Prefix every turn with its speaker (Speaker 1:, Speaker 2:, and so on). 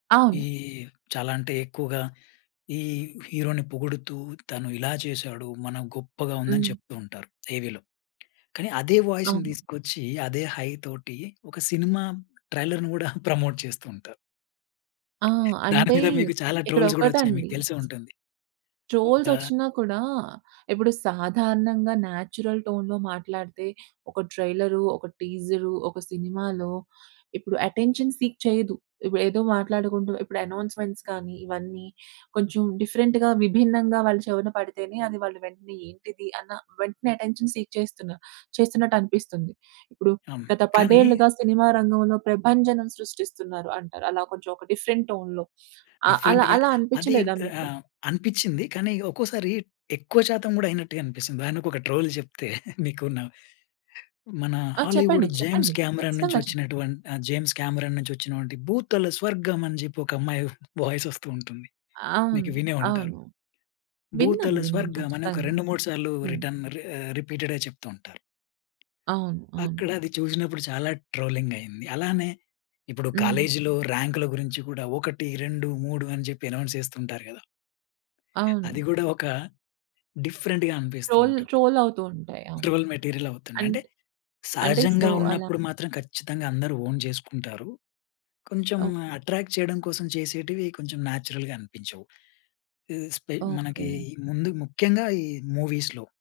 Speaker 1: ఈ
Speaker 2: అవును.
Speaker 1: చాలా అంటే ఎక్కువగా ఈ హీరో‌ని పొగుడుతూ తను ఇలా చేసాడు, మనం గొప్పగా ఉందని
Speaker 2: హ్మ్.
Speaker 1: చెప్తూ ఉంటారు. టీవీ‌లో కానీ అదే వాయిస్‌ని
Speaker 2: అవును.
Speaker 1: తీసుకొచ్చి, అదే హై తోటి ఒక సినిమా ట్రైలర్‌ని గూడా ప్రమోట్ చేస్తూ ఉంటారు.
Speaker 2: ఆ!
Speaker 1: దాని
Speaker 2: అంటే
Speaker 1: మీద మీకు చాలా
Speaker 2: ఇక్కడ
Speaker 1: ట్రోల్స్ గూడా వచ్చాయి మీకు
Speaker 2: ఒకటండి
Speaker 1: తెలిసే ఉంటుంది. ఒక
Speaker 2: ట్రోల్‌సొచ్చినా కూడా ఇప్పుడు సాధారణంగా న్యాచురల్ టోన్‌లో మాట్లాడితే ఒక ట్రైలరు, ఒక టీజరు, ఒక సినిమాలో ఇప్పుడు అటెన్షన్ సీక్ చేయదు. ఇప్ ఏదో మాట్లాడుకుంటూ ఇప్పుడు అనౌన్స్‌మెంట్స్ కానీ, ఇవన్నీ కొంచెం డిఫరెంట్‌గా విభిన్నంగా వాళ్ళ చెవున పడితేనే అది వాళ్ళు వెంటనే ఏంటిది అన్న వెంటనే అటెన్షన్ సీక్ చేస్తున్నారు చేస్తున్నట్టనిపిస్తుంది. ఇప్పుడు
Speaker 1: హ్మ్,
Speaker 2: గత
Speaker 1: కానీ
Speaker 2: 10 ఏళ్ళుగా సినిమా రంగంలో ప్రభంజనం సృష్టిస్తున్నారు అంటారు. అలా కొంచెం ఒక డిఫరెంట్ టోన్‌లో ఆహ్, అలా
Speaker 1: డిఫరెంట్‌గా
Speaker 2: అలా
Speaker 1: అది
Speaker 2: అనిపించలేదా మీకు?
Speaker 1: ఆహ్, అనిపిచ్చింది. కానీ ఒక్కోసారి ఎక్కువ శాతం గూడా అయినట్టుగా అనిపిస్తుంది. దానికొక ట్రోల్ జెప్తే, మీకు‌ న మన
Speaker 2: ఆ!
Speaker 1: హాలీవుడ్
Speaker 2: చెప్పండి.
Speaker 1: జేమ్స్
Speaker 2: చెప్పండి.
Speaker 1: కెమెరాన్ నుంచి
Speaker 2: ఖచ్చితంగా చెప్పండి.
Speaker 1: వచ్చినటువంటి జేమ్స్ కెమెరాన్ నుంచి వచ్చినవంటి భూతల స్వర్గం అని జెప్పి ఒక అమ్మాయి వాయిస్ వస్తూ ఉంటుంది.
Speaker 2: అవును.
Speaker 1: మీకు వినే ఉంటారు.
Speaker 2: అవును. విన్నాను,
Speaker 1: భూతల
Speaker 2: విన్నాను.
Speaker 1: స్వర్గం అని ఒక
Speaker 2: ఖచ్చితంగా.
Speaker 1: 2, 3 సార్లు
Speaker 2: హ్మ్.
Speaker 1: రిటర్న్ రి రిపీటెడ్‌గా చెప్తూ ఉంటారు.
Speaker 2: అవును.
Speaker 1: అక్కడ
Speaker 2: అవును.
Speaker 1: అది చూసినప్పుడు చాలా ట్రోలింగ్ అయింది. అలానే ఇప్పుడు
Speaker 2: హ్మ్.
Speaker 1: కాలేజీలో రాంక్ల గురించి కూడా 1, 2, 3 అని చెప్పి అనౌన్స్ చేస్తుంటారు గదా! అది
Speaker 2: అవును.
Speaker 1: గూడా ఒక డిఫరెంట్‌గా అనిపిస్తూ
Speaker 2: టోల్
Speaker 1: ఉంటుంది.
Speaker 2: ట్రోల్ అవుతూ ఉంటాయి. అవును.
Speaker 1: ట్రోల్ మెటీరియల్ అవుతుండే.
Speaker 2: అంటే
Speaker 1: అంటే
Speaker 2: అంటే సో,
Speaker 1: సహజంగా
Speaker 2: అలా
Speaker 1: ఉన్నప్పుడు మాత్రం ఖచ్చితంగా అందరూ ఓన్ జేసుకుంటారు. కొంచెం
Speaker 2: ఓహ్!
Speaker 1: అట్రాక్ట్ చేయడం కోసం చేసేటివి కొంచెం న్యాచురల్‌గా అనిపించవు. ఈ స్పే మనకి
Speaker 2: ఓకే.
Speaker 1: ముందు ముఖ్యంగా ఈ మూవీస్‌లో.